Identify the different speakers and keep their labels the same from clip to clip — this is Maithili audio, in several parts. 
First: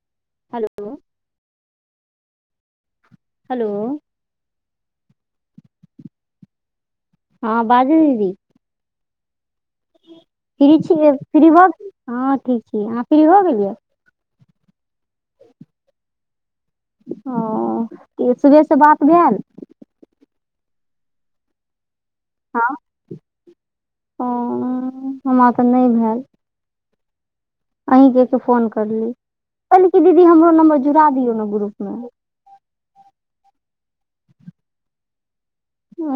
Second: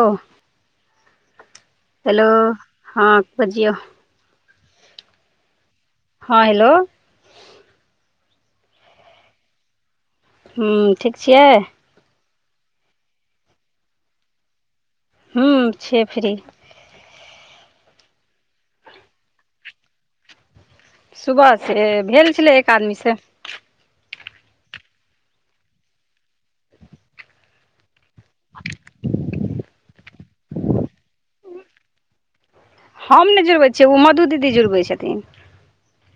Speaker 1: ओ।
Speaker 2: हलो।
Speaker 1: हेलो हां
Speaker 2: हेलो
Speaker 1: बजियौ, हां हेलो।
Speaker 2: हां बाजु दीदी। फ्री
Speaker 1: हूँ
Speaker 2: छी, अ
Speaker 1: ठीक
Speaker 2: फ्री
Speaker 1: छियै
Speaker 2: भ हां ठीक छी, अहाँ फ्री भऽ गेलियै।
Speaker 1: हूँ छियै फ्री।
Speaker 2: औ तेयो सुबेर से बात भाएल।
Speaker 1: सुबह से भेल छलै एक आदमी से।
Speaker 2: हां हमरा तऽ नै भाएल। अहीं के ते फोन करली, कहली की दीदी हमरो नम्बर जुड़ा दियौ ना ग्रुप मे।
Speaker 1: हम नै जुड़बै छियै उ मधु दीदी जुड़बै छथिन।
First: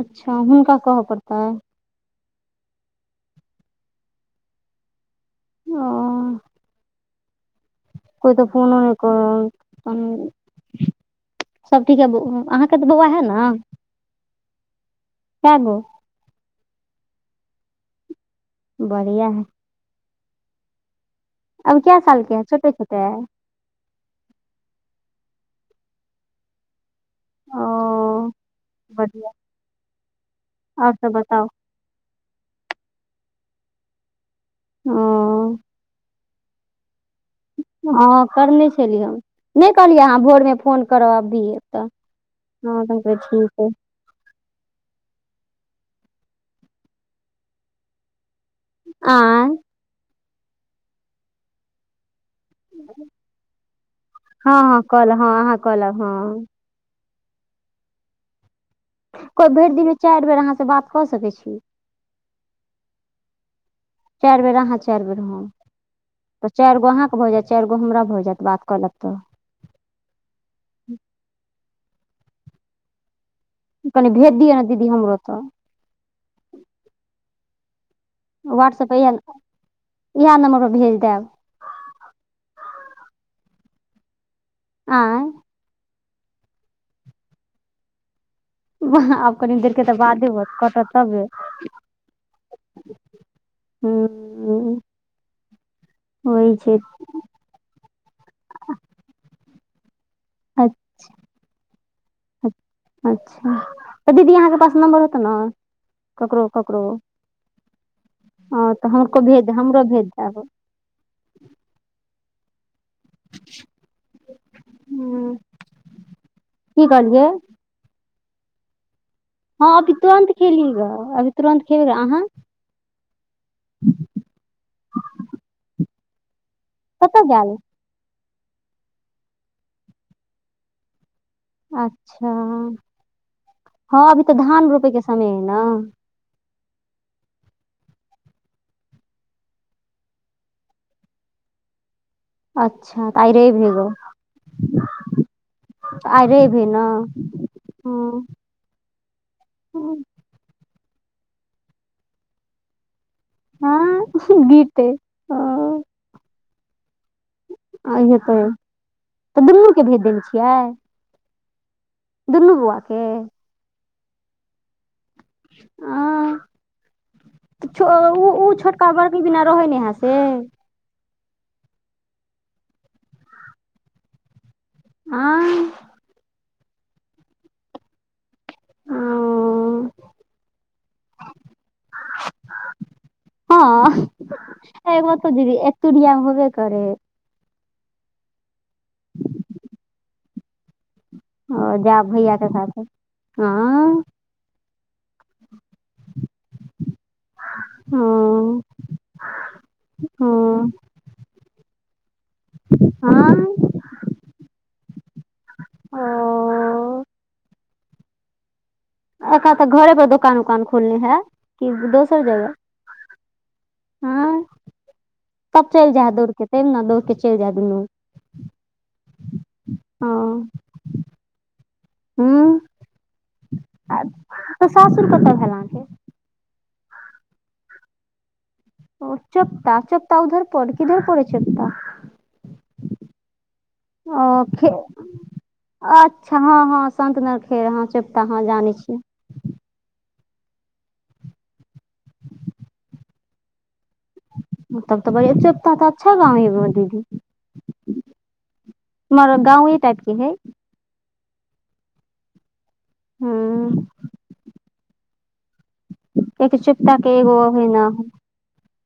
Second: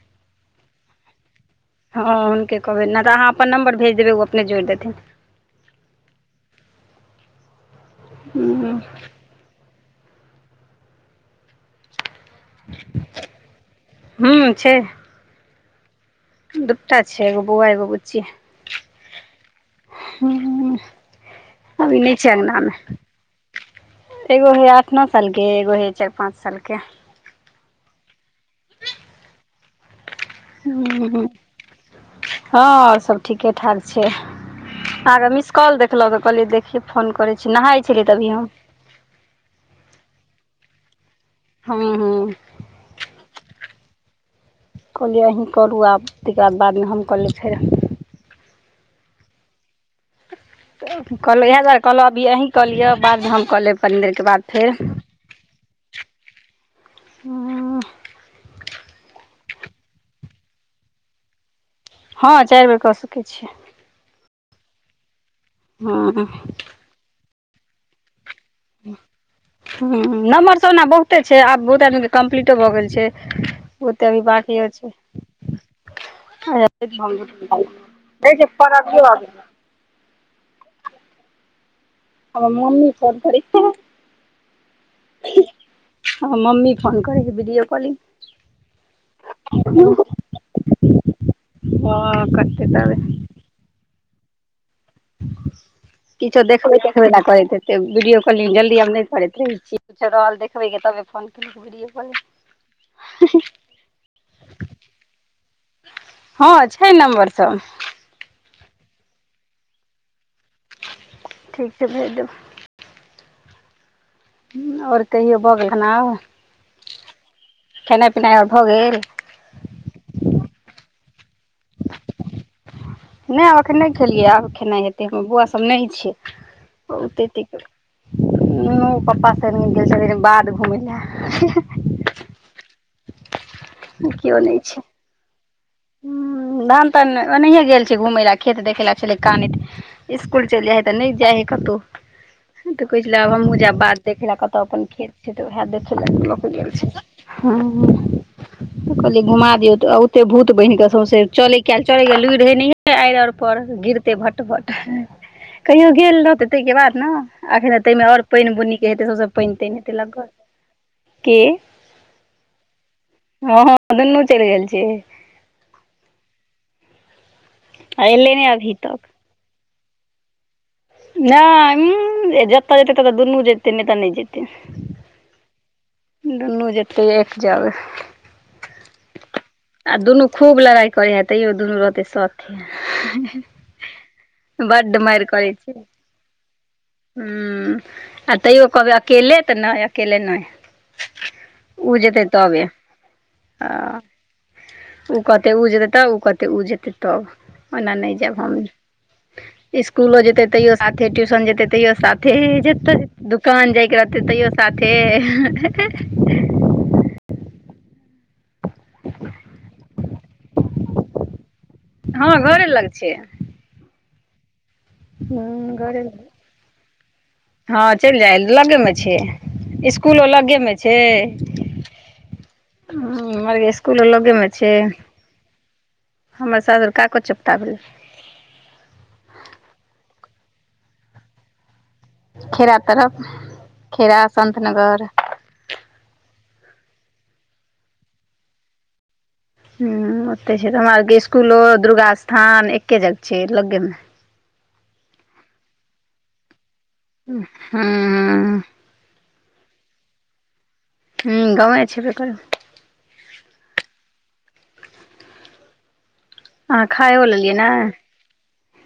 Speaker 2: अच्छा हुनका कहऽ पड़तै।
Speaker 1: हां हुनके कहबै नै तऽ अहाँ अपन नम्बर भेज देबै उ अपने जोड़ देथिन।
Speaker 2: ओ। कियो तऽ फोनो नै करै उम्म सब ठीके ब हां। अहाँ के तऽ बौअवा हे ना।
Speaker 1: हुं छै।
Speaker 2: काएगो।
Speaker 1: दूटा छै एगो बौअवा, एगो बुच्ची।
Speaker 2: बढ़ियाँ हय।
Speaker 1: हुं
Speaker 2: अब कै
Speaker 1: अभी नै
Speaker 2: साल
Speaker 1: छै
Speaker 2: के है
Speaker 1: अंगना
Speaker 2: छोटे
Speaker 1: मे।
Speaker 2: छोटे है
Speaker 1: एगो हय आठ-नौ साल के, एगो हय चार-पाँच साल के।
Speaker 2: ओ बढ़ियाँ
Speaker 1: हुं, हां सब ठीके-ठाक छै
Speaker 2: ओ
Speaker 1: [unintelligible] कॉल देखलो तऽ, कहली देखिये फोन करै छी। नहाय छलियै
Speaker 2: हँ,
Speaker 1: तभी हम
Speaker 2: करने छलियै ह, नहि कहलियै अहाँ भोरमे फोन करब, अभी
Speaker 1: हँ,
Speaker 2: तऽ
Speaker 1: ह।
Speaker 2: हँ, तखन तऽ ठीक ऐ।
Speaker 1: कहलियै अहीँ करू आब, तेकर बाद, बादमे हम कहलेब फेर।
Speaker 2: आई।
Speaker 1: तऽ कहलहुँ इएह दुआरे, कहलहुँ अभी अही कऽ लिअ, बाद हम कऽ लेब, कनी देरके बाद
Speaker 2: हँ
Speaker 1: फेर।
Speaker 2: हँ कहलौं हँ अहाँ कहलौं हँ
Speaker 1: हँ।
Speaker 2: कोइ भरि दिनमे, अहा से चारि बेर अहाँसँ बात कऽ सकैत छी?
Speaker 1: हँ, चारि बेर कऽ सकैत छीयै।
Speaker 2: चारि बेर अहाँ, चारि बेर हम,
Speaker 1: हँ
Speaker 2: तऽ चारि गो अहाँ के भ जैत। चारि गो हमरा भऽ जायत, बात कऽ लेब तऽ।
Speaker 1: हुँ, नम्हरसभ ओना बहुते छै, आब बहुते आदमीके कम्प्लीटो भऽ गेल छै। बहुते
Speaker 2: कनि
Speaker 1: अभी
Speaker 2: भेज दिअ ने
Speaker 1: बाकीयो
Speaker 2: दीदी
Speaker 1: छै।
Speaker 2: हमरो तऽ वहाट्सएप इएह इएह नम्बरपर भेज देब।
Speaker 1: हमर मम्मी फोन करै छलै।
Speaker 2: आँय
Speaker 1: हमर मम्मी फोन करै छै, वीडियो कॉलिंग।
Speaker 2: वा! आब कनि देरके तऽ बादे होयत कटत तबे।
Speaker 1: हँ कटतै तबे
Speaker 2: [unintelligible]
Speaker 1: किछो
Speaker 2: होइ छै
Speaker 1: देखबै -तेखबै ल करैत हेतै। त वीडियोकाँलिंग जल्दी हम नहि करैत रहे छीये, कुछ रहल देख देखबै
Speaker 2: अच्छा
Speaker 1: क, तबे फोन केलहुक वीडियो कॉल।
Speaker 2: अच्छा! तऽ दीदी अहाँके पास नम्बर होतै ने।
Speaker 1: हँ, छै नम्बर सब।
Speaker 2: ह तऽ हमरको भेज हमरो भेज देब।
Speaker 1: ठीक छै, भेज देबै।
Speaker 2: [inaudible]
Speaker 1: आओर कहियो भऽ गेल खना आब,
Speaker 2: की कहलियै
Speaker 1: खेनाइ- पिनाइ आओर भऽ गेल।
Speaker 2: हँ, अभी तुरन्त खेली ग, अभी तुरन्त खेल अहाँ?
Speaker 1: नहि आब एखन नहि खेलियै, आब खेनाइ हेतै, हमर बौआ सब नहि छै,
Speaker 2: कतऽ
Speaker 1: ओेतै
Speaker 2: गेल
Speaker 1: तेक पप्पा सने गेल छै, बाध घुम ले।
Speaker 2: अच्छा! हँ, अभी तऽ धान रोपेके समय है ने?
Speaker 1: हुँ, धान -तान नहि, ओनाहिए गेल छै घूमै लए, खेत देखे लए, छलैत कानैत। स्कूल चल जाय है, त नहि जे है कतउ। तऽ कहै
Speaker 2: अच्छा
Speaker 1: छलै,
Speaker 2: आइ
Speaker 1: आब हमहुँ
Speaker 2: रवि है
Speaker 1: जा
Speaker 2: ग
Speaker 1: बाध देखे लए कतहु अपन खेत छै तऽ उएह देखले
Speaker 2: आइ
Speaker 1: अपन ल क
Speaker 2: रवि है
Speaker 1: गेल
Speaker 2: ने
Speaker 1: छै। हँ, कहलिये, घुमा दियऔ तऽ एते भूत बनहि के, सौसे चलै के लुरि रहे आर अर पर,
Speaker 2: हँ
Speaker 1: गिरते भट -भट,
Speaker 2: बीते इहे
Speaker 1: कहियो गेल रहते ताहिके बाद ने। अखन ताहिमे आओर
Speaker 2: तऽ
Speaker 1: पानि बुनी के हेतै सबस
Speaker 2: तऽ
Speaker 1: पानि-
Speaker 2: दुनू
Speaker 1: तानि
Speaker 2: के
Speaker 1: हेतै
Speaker 2: भेज देने
Speaker 1: लगल,
Speaker 2: छियै
Speaker 1: की?
Speaker 2: दुनू बुआ के।
Speaker 1: हँ- हँ, दुन्नू चलि गेल छै।
Speaker 2: ह,
Speaker 1: आ
Speaker 2: ओ
Speaker 1: एलै नहि
Speaker 2: ओ
Speaker 1: अभी
Speaker 2: छोटका
Speaker 1: तक
Speaker 2: बड़की बिना रहे ने अहा हँ।
Speaker 1: नहि ऊ, जतऽ जेतै ततऽ दुनू जेतै, नहि तऽ नहि जेतै।
Speaker 2: आँ
Speaker 1: दुनू जेतै एक जगह आ दुनू खूब लड़ाई करै ए तैयो दुनू रहतै साथे।
Speaker 2: हँ
Speaker 1: बड्ड
Speaker 2: हे बतऽ दीदी एकतुरिया में होबे करय है।
Speaker 1: हूं आ तैयो कहबै अकेले तऽ नैय अकेले नैय।
Speaker 2: ओ
Speaker 1: उ
Speaker 2: जाब
Speaker 1: जेतै
Speaker 2: भैया के
Speaker 1: तबे
Speaker 2: साथे
Speaker 1: ह।
Speaker 2: हँ
Speaker 1: उ कहतै उ जेतै तब उ कहतै उ जेतै तब। ओना नैय जैब
Speaker 2: हँ
Speaker 1: हम स्कूलो जेतै
Speaker 2: हँ
Speaker 1: तैयो साथे ट्यूशन जेतै तैयो सा थे जेतै
Speaker 2: हँ
Speaker 1: दुकान जाइके रहतै तैयो साथे [unintelligible]
Speaker 2: ओ एखा तऽ घरे पर दोकान उकान खोलले है की दोसर
Speaker 1: हँ
Speaker 2: जगह?
Speaker 1: घरे लग
Speaker 2: आँ
Speaker 1: हँ घरे
Speaker 2: ने दौड़ के चलि जाह दुनू
Speaker 1: हँ चइल जाइ लगे में छै। स्कूलो
Speaker 2: हँ
Speaker 1: लगेमे छै।
Speaker 2: हूँ
Speaker 1: हूं [unintelligible]
Speaker 2: आ
Speaker 1: स्कूल लगेमे
Speaker 2: तऽ
Speaker 1: छै।
Speaker 2: सासुर कतऽ भेल अहाँके?
Speaker 1: हमर सासुर काकोचोप्ता भेल।
Speaker 2: ओ चोप्ता चोप्ता उधर पड़ै किधर पड़ै छै चोप्ता?
Speaker 1: खेरा तरफ खेरा
Speaker 2: ओ खे
Speaker 1: सन्तनगर।
Speaker 2: अच्छा हँ हँ संतनर खेर हँ चोप्ता हँ जानै छियै।
Speaker 1: हूं ओतै छै तऽ हमरा आरके स्कूलो दुर्गा स्थान एक्के जग छै लगे में।
Speaker 2: तब तऽ बड़ी चोप्ता तऽ अच्छा गाँव है यै भो दीदी।
Speaker 1: हँ।
Speaker 2: हमर गाँवे टाइपके है।
Speaker 1: हूं गाँवे छेब्बे करै।
Speaker 2: हँ। एक
Speaker 1: अहाँ
Speaker 2: चोप्ता के
Speaker 1: खाइयो
Speaker 2: एगो
Speaker 1: लेलियै
Speaker 2: होइ
Speaker 1: ने
Speaker 2: न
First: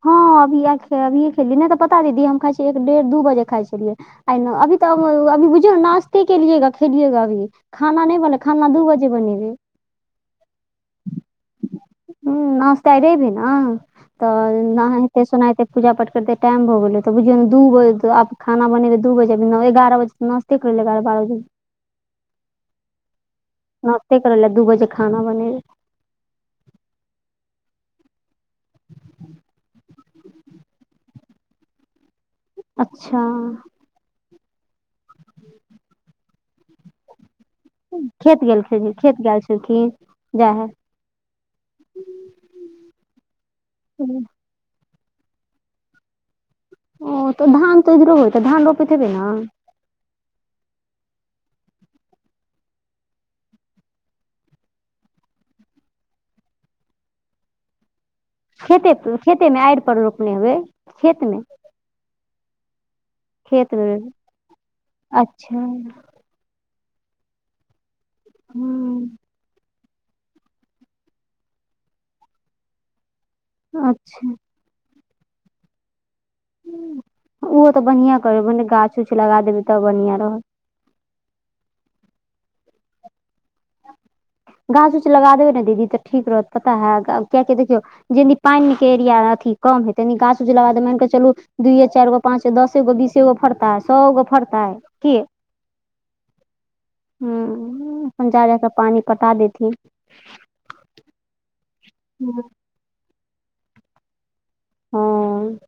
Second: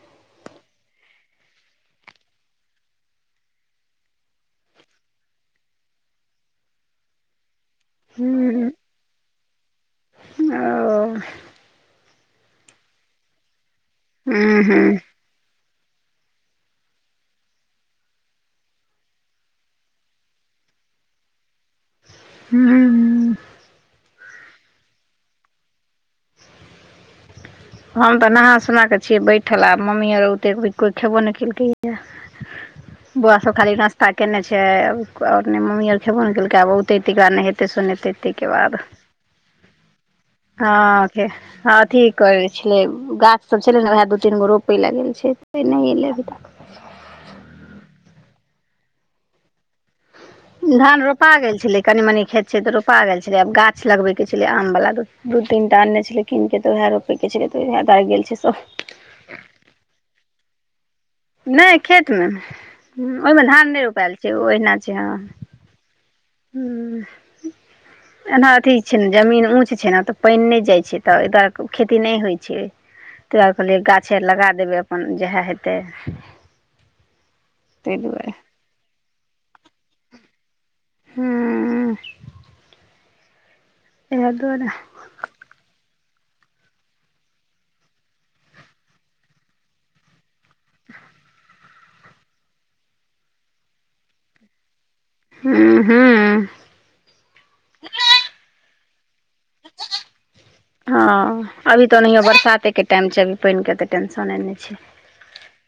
Speaker 2: हँ अभी ऐ खे अभी खेली नैय तऽ पता अय दीदी हम खाइ छी एक डेढ़ दू बजे खाइ छेलियै। आय न अभी तऽ [unintelligible] अभी बुझियौ नाश्ते केलियै गऽ खेलियै गऽ अभी। खाना नैय बनलै खाना
Speaker 1: हूँ
Speaker 2: दू बजे बनेबै।
Speaker 1: ओ।
Speaker 2: हूं नाश्ता आय रैब हैय न तऽ
Speaker 1: हूँ हूँ
Speaker 2: नहाय फेर स ओनाहिते पूजा-पाठ करते टाइम भऽ गेलै तो बुझियौ न दू बज आब खाना बनेबै दू बजे में न एगारह बजे नश् ते कैरलै एगारह बारह बजे।
Speaker 1: हूं हूं।
Speaker 2: नाश्ते करलिए दू बजे खाना बनेबै।
Speaker 1: हम तऽ नहा सुना कऽ छियै बैठल आब मम्मी आर औतै [unintelligible] कोई खेबो नै केलकै।
Speaker 2: अच्छा
Speaker 1: बौआ सब खाली नाश् ता केने छै आ और नैय मम्मी अर खेबो नै केलकै आब औतै तयके बाद नहे तै सुनेतै
Speaker 2: खेत
Speaker 1: तयके
Speaker 2: गेल
Speaker 1: बाद
Speaker 2: खेत गेल छलखिन जाय
Speaker 1: हँ के हँ ठीक कहै छेलै गाछसभ छेलै न वएह
Speaker 2: हय
Speaker 1: दू तीन गो रोपै लै गेल छैय से नैय एलै अभी तक।
Speaker 2: ओ तऽ धान तऽ इधरो होइत धान रोपैत हेबै न।
Speaker 1: धान रोपा गेल छेलै कनी-मनी खेत छै तऽ रोपा गैल छलै आब गाछ लगबै के छेलै आम बला दू दू तीन टा अनने छेलै कीन के तऽ उएह रोपै के छेलै तऽ उएह दुआरे गेल छै सब।
Speaker 2: खेते खेते में आइड़ पर रोपने हेबै खेत में?
Speaker 1: नैय खेतमे ओयमे धान नैय रोपैल छै ओ ओहिना छै हँ।
Speaker 2: हां
Speaker 1: हूं एना ठीक छै
Speaker 2: हूँ
Speaker 1: ने जमीन ऊंच छै ने तऽ पानि नहि जाइ छै तऽ ऐतह खेती नहि होइ छै। तऽ दुआरें कहलिए गाछे आर
Speaker 2: अच्छा
Speaker 1: लगा देबै अपन जएह हेतै।
Speaker 2: ओहो तऽ
Speaker 1: ताहि
Speaker 2: बढ़िआँ
Speaker 1: दुआरे
Speaker 2: करबैने गाछ उछ लगा देबै तब बढ़िआं रहत।
Speaker 1: हूँ। एह दुआरे
Speaker 2: कि लगा देबै ने दीदी तऽ ठीक रहत पता है किया के देखियौ जे नी पानि के एरिया अथी कम हेतै न गााछ उज लगा दैब मानिकऽ चलू दुइयए चारि गो पाँचो दसेगो बीसेगो फड़ताै सएगो फड़ताै किऐ।
Speaker 1: ह हू।
Speaker 2: हूं हूं अपन जा जाा केऽ पानी पटा देथि।
Speaker 1: हँ अभी तऽ ओनायो बरसाते के टाइम छै अभी पानि के तऽ टेंशने नहि छै।
Speaker 2: हँ।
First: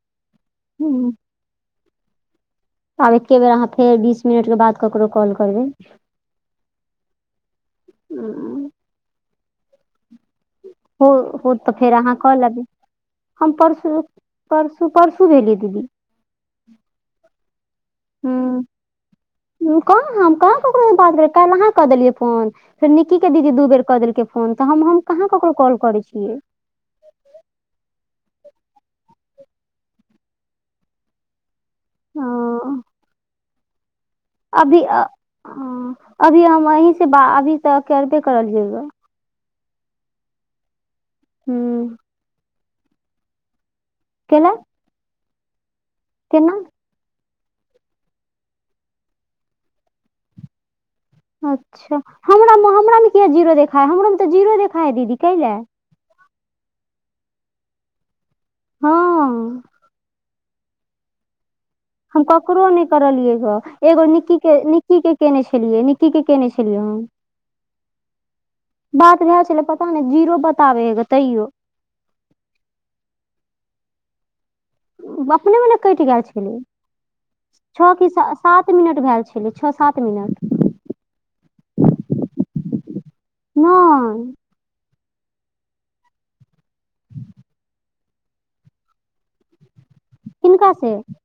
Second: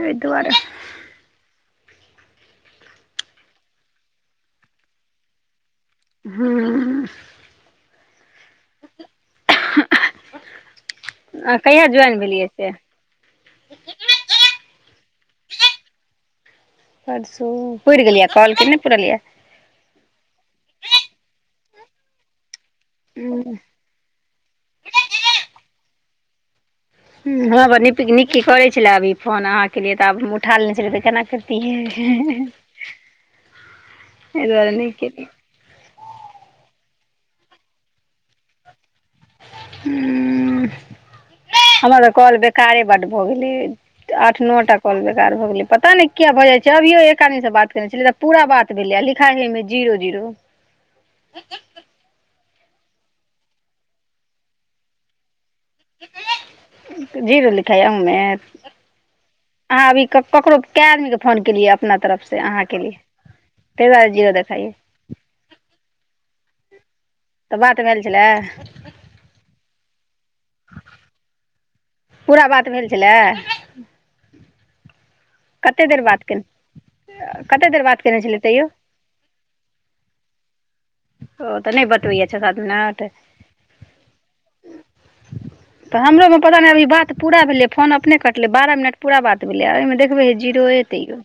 Speaker 1: एहि दुआरे।
Speaker 2: हूँ आब एके बेर अहाँ फेर बीस मिनटके बाद ककरो कॉल करबै।
Speaker 1: हँ।
Speaker 2: ह।
Speaker 1: [unintelligible]
Speaker 2: ओ हो
Speaker 1: आ
Speaker 2: तऽ
Speaker 1: कहिया
Speaker 2: फेर अहाँ
Speaker 1: ज्वाइन
Speaker 2: कऽ
Speaker 1: भेलियै
Speaker 2: लेबै।
Speaker 1: से
Speaker 2: हम परसू परसू परसू भेली दीदी।
Speaker 1: परसू पुर गेलियै कल की
Speaker 2: हूँ
Speaker 1: ने पुरलियै
Speaker 2: कहाँ हम कहाँ ककरोसँ बात भेल काल्हि अहाँ कऽ देलियै फोन फेर निकी के दीदी दू बेर कऽ देलकै फोन तऽ हम कहाँ ककरो कॉल करे छियै।
Speaker 1: हमरा पर निजी निकी करै छलै अभी फोन अहाँके लिए तऽ आ उठाय लने छलै केना हें हें हें।
Speaker 2: हँ अभी अब हम अहीं से अभी त करबे करलियै
Speaker 1: ह
Speaker 2: हूँ
Speaker 1: हमर तऽ कल बेकारे बड भऽ गेलै आठ
Speaker 2: केला
Speaker 1: नओ टा कॉल बेकार भऽ गेलै पता नहि किया भऽ
Speaker 2: केना
Speaker 1: जाइ छै। क्यों एक आदमी से बात करने छलै तऽ पूरा बात भेलै लिखाइे जी जीरो
Speaker 2: अच्छा हमरामे हमरामे किए जीरो देखा हइ हमरोमे तऽ जीरो देखाइ हइ दीदी कैलए
Speaker 1: जीरो लिखाइय अहू
Speaker 2: हँ
Speaker 1: आब ककरो कए आदमी के फोन केलियै अपना तरफ
Speaker 2: हम
Speaker 1: से अहाँ
Speaker 2: ककरो
Speaker 1: के
Speaker 2: नहि
Speaker 1: लिए
Speaker 2: करलियै गऽ
Speaker 1: ताहि
Speaker 2: एगो
Speaker 1: दुआरे जीरो
Speaker 2: निक्की के
Speaker 1: देखाइयए।
Speaker 2: निक्की के केने छलियै निकी के केने छलियै हँ
Speaker 1: तऽ बात भैल छलै।
Speaker 2: बात भए छलै पता ने जीरो बताबे हे ग तैयो।
Speaker 1: पूरा बात भेल छलै।
Speaker 2: अपने म ने
Speaker 1: कतेक देर
Speaker 2: कटि
Speaker 1: बात
Speaker 2: गछ गेल
Speaker 1: केने कतेक देर
Speaker 2: छ
Speaker 1: बात
Speaker 2: की
Speaker 1: केने
Speaker 2: सा
Speaker 1: छलियै तैयो
Speaker 2: सात मिन भेल छलै छ ओ सात मिनट
Speaker 1: ओ तऽ नहि बतबय छ सात मिनट
Speaker 2: नय।
Speaker 1: तऽ हमरो मे पता नहि अभ बात पूरा भेलै फोन अपने क मतल बारह मिनट पूरा बात भेलै ओहिमे देखबै हे जीरो
Speaker 2: किनका
Speaker 1: ए
Speaker 2: से
Speaker 1: तैयो।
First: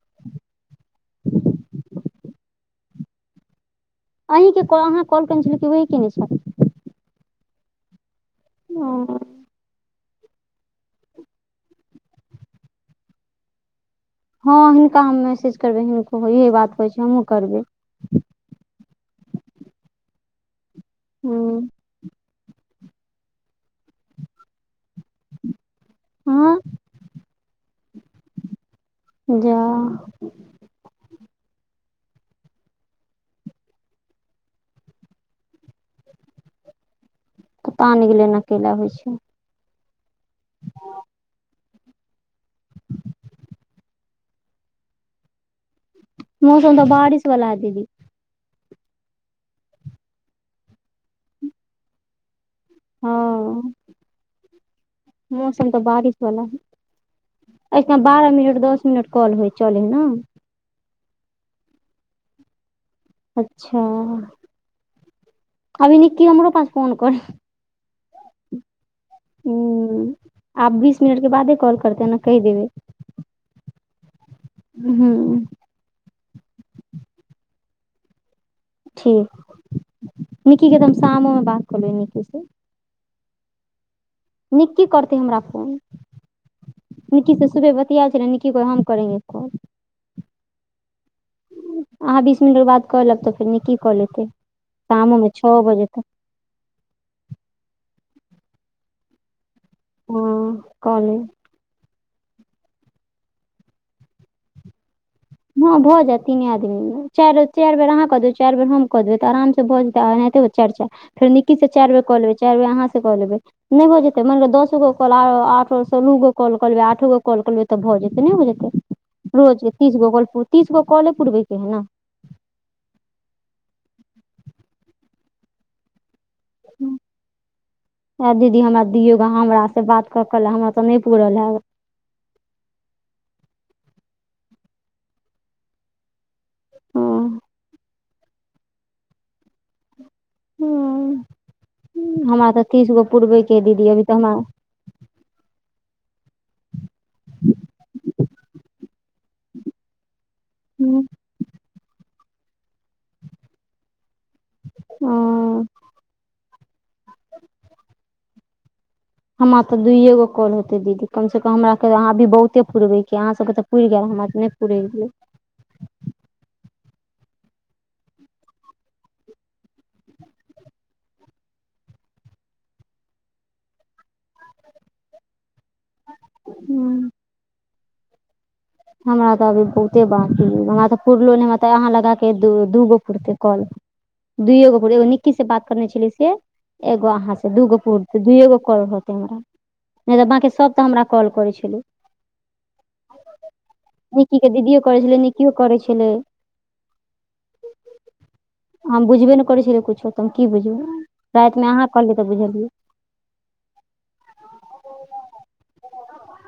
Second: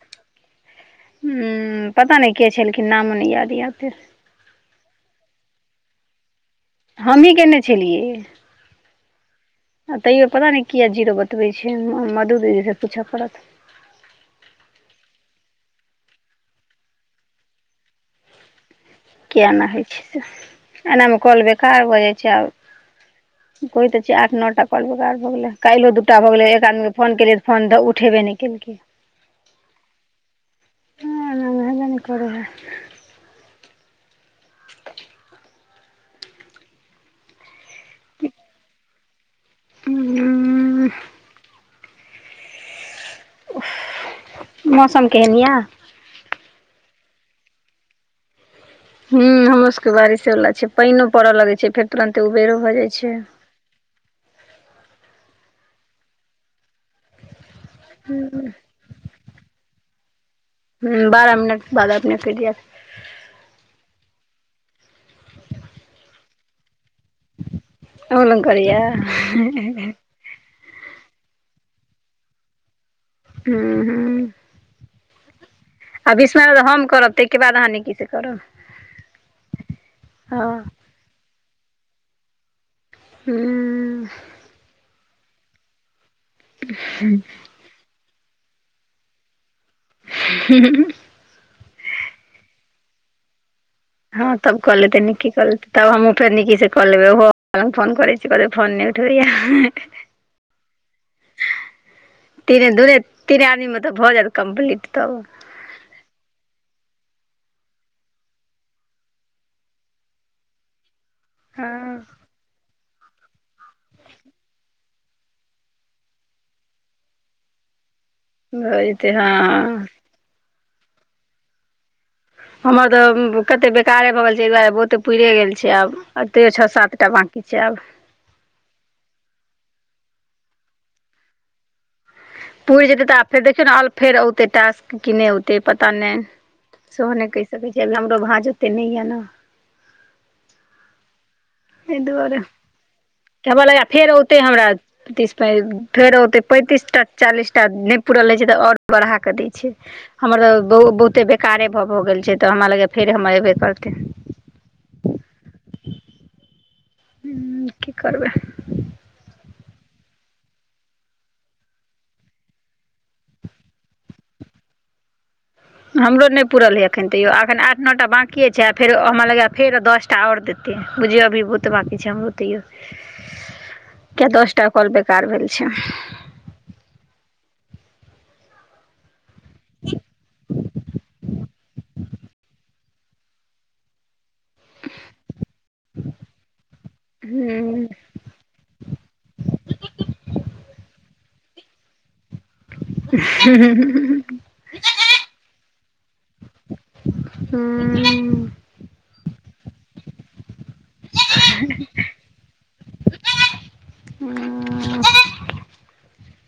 Speaker 1: हूं पता नहि के छैेलखिन नामो नहि याद य ओते।
Speaker 2: अहीँके क अहाँ कॉल केने छलियै कि ओहे केने छल
Speaker 1: हमही केने छलियै
Speaker 2: ओ [inaudible]
Speaker 1: आ तैयो पता नहि किया जीरो बतबै छै मधु दीदीसँ पूछऽ पड़त
Speaker 2: हँ हुनका हम मैसेज करबै हुनको यह बात होइ छै हमहुूँ करबै
Speaker 1: किए एना होइ छै से एनामे काॅल
Speaker 2: हूँ
Speaker 1: बेकार भऽ जाइ छै आब करय त छियै आठ नओटा काॅल बेकार भ गेलै काल्हिओ दूटा भऽ गेलै
Speaker 2: हँ
Speaker 1: एक आदमी के फोन केलियै त फोन त उठेबे नहि केलकै
Speaker 2: जा
Speaker 1: हॅं एना मे हेबे नय करय हइ [inaudible]
Speaker 2: पता नय गेले एना कैला होइ छै
Speaker 1: हू मौसम केहन यऽ
Speaker 2: मौसम तऽ बारिस बला अय दीदी
Speaker 1: ह हमरो सबके के बारिशे वाला छै पाइनो पड़ऽ लगे छै फेर तुरंते उबेरो भए जाइ छै
Speaker 2: हँ मौसम तऽ बारिश वाला ह [unintelligible] बारह मिनट दस मिनट कॉल होइ चल हइ ने
Speaker 1: ह बारह मिनट बाद अपने कटि जायत
Speaker 2: अच्छा अभी निक्की हमरो पास फोन करैये
Speaker 1: अहूॅं लङ करैये?
Speaker 2: आप बीस मिनट के बादे कॉल करतेै ने कहि देबय
Speaker 1: हू हू
Speaker 2: हू
Speaker 1: आब बीस मिनट बाद हम करब ताहिके बाद अहाँ निक्की सऽ करब
Speaker 2: ठीक
Speaker 1: हँ
Speaker 2: निक्की के तऽ हम शामोमे बात कऽ लेलहु निक्की सऽ
Speaker 1: हूँ
Speaker 2: निक्की करतै हमरा फोन निक्की तऽ सुबह ब [unintelligible] निक्की को हम करेंगे कॉल
Speaker 1: ह [unintelligible]
Speaker 2: अहाँ बीस मिनट के बाद कऽ लेब तऽ फेर निकी
Speaker 1: हँ तब कऽ लेतै निक्की कऽ लेतै तब
Speaker 2: तक
Speaker 1: हमहँ फेर निक्की से कऽ लेबै ओहो फोन करै छै कहतै फोन नहि उठबैएया [unintelligible]
Speaker 2: हँ कऽ लेब
Speaker 1: तीने दूए तीने आदमी मे तऽ भऽ जायत कम्प्लीट तब
Speaker 2: हँ भऽ जायत तीने आदमीमे चारि चारि बेर अहाँ कऽ देबै चारि बेर हम कऽ देबै तऽ आरामसँ भऽ जेतै आ एनाहिते होत चारि चारि फेर निक्की सऽ
Speaker 1: हँ
Speaker 2: चारि बेर कऽ लेबै चारि बेर अहाँ से कऽ लेबै नहि हो जेतै माइन लिअ दस गो कॉल आ आठो सऽ नौगो कॉल कऽ लेबै आठो गो कॉल कऽ लेबै तऽ भऽ जेते नहि हो जेतै
Speaker 1: भऽ हँ
Speaker 2: रोज तीस गो कल तीसगो कॉले पुरबे के है ने
Speaker 1: हमर तऽ कते बेकारे भऽ गेल छै एहि दुआरे बहुते पुरे गेल छै आब आ तैयो छओ सातटा बाँकी छै आब
Speaker 2: ह दीदी हमरा दुइयेगो हमरासऽ बात कऽ कऽ हमरा तऽ नहि पूरल है
Speaker 1: पूरि जेतै तऽ आब फेर देखियौ ने आ फेर औतै टास्क कि नय औतै पता नहि सेहो नहि कहि सकैत छी आब हमरो भांज एते नहि य ने
Speaker 2: हू
Speaker 1: ऐन दुआरे,
Speaker 2: के है
Speaker 1: केबो लगा
Speaker 2: दीदी अभी तऽ
Speaker 1: फेर औते हमरा तीस पै फेर ओते पैतीस टा चालीस टा नयि पूरल रहै छै तऽ ओर बढ़ा कऽ दे छै। हमर बहु- बहुते बेकारे भ-भ गेल छै तऽ हमरा लग फेरे हमर अबे करते।
Speaker 2: हम्म
Speaker 1: हम्म की करबै।
Speaker 2: हमरा तऽ दुइए गो कौल हेतै दीदी कमसँ कम हमरा के यहां भी बहुते पुरबैके अहाँ सके तऽ पुइर गेल हमरा त नइ पुरे गेलै।
Speaker 1: हमरो नइ पूरल हे एखन तयो आखन आठ नौटा बाकिए छै आ फेर हमरा लगेयै फेर दस ता ओर देतै बुझियो अभी बहुते बाकी छै हमरो त इयो कै दसटा काॅल बेकार भेल छै।
Speaker 2: हम्म हमरा तऽ अभी बहुते बाकी ये हमरा तऽ पुरलो नइ अत अहाँ लगाके दो-दुगो पुरतै कॅल। दुइये गो पुरले एगो निक्की से बात करने छलै से एगो अहाँ से दूगो पू से दुइएगो कॉल हुते हमरा नइ ये बाँकी सभ तऽ हमरा कॉल करै छलइ।
Speaker 1: ह ह
Speaker 2: निक्की के दीदी करै छलै निकी यो करै छलै।
Speaker 1: हम्म
Speaker 2: हम बुझबे ने करै छलियै कछो तऽ हम की बुझबे रातमे अहाँ कहलियै तऽ बुझलियै।
Speaker 1: [inaudible] हम्म [inaudible]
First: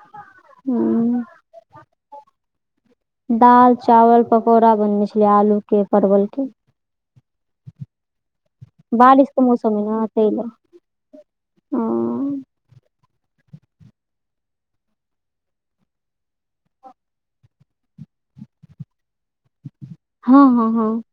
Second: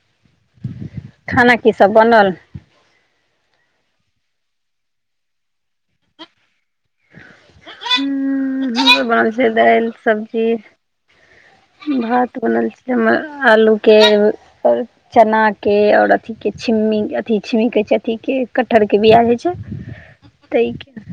Speaker 2: हम्म
Speaker 1: बनल
Speaker 2: दाल, चावल, पकौड़ा बनने छलै आलूके, परवलके।
Speaker 1: हम्म [unintelligible]
Speaker 2: बारिश
Speaker 1: बने
Speaker 2: के
Speaker 1: छै
Speaker 2: मौसम है
Speaker 1: दाइल
Speaker 2: न तै ले
Speaker 1: सब्जी भात बनल छिये मा-आ- आलूके और चना के और अथी के छिम्मी के अथि छिम्मी कहे छै अथी के कटहर के बिया होई छै।
Speaker 2: हँ -
Speaker 1: तै
Speaker 2: हँ-
Speaker 1: के
Speaker 2: हँ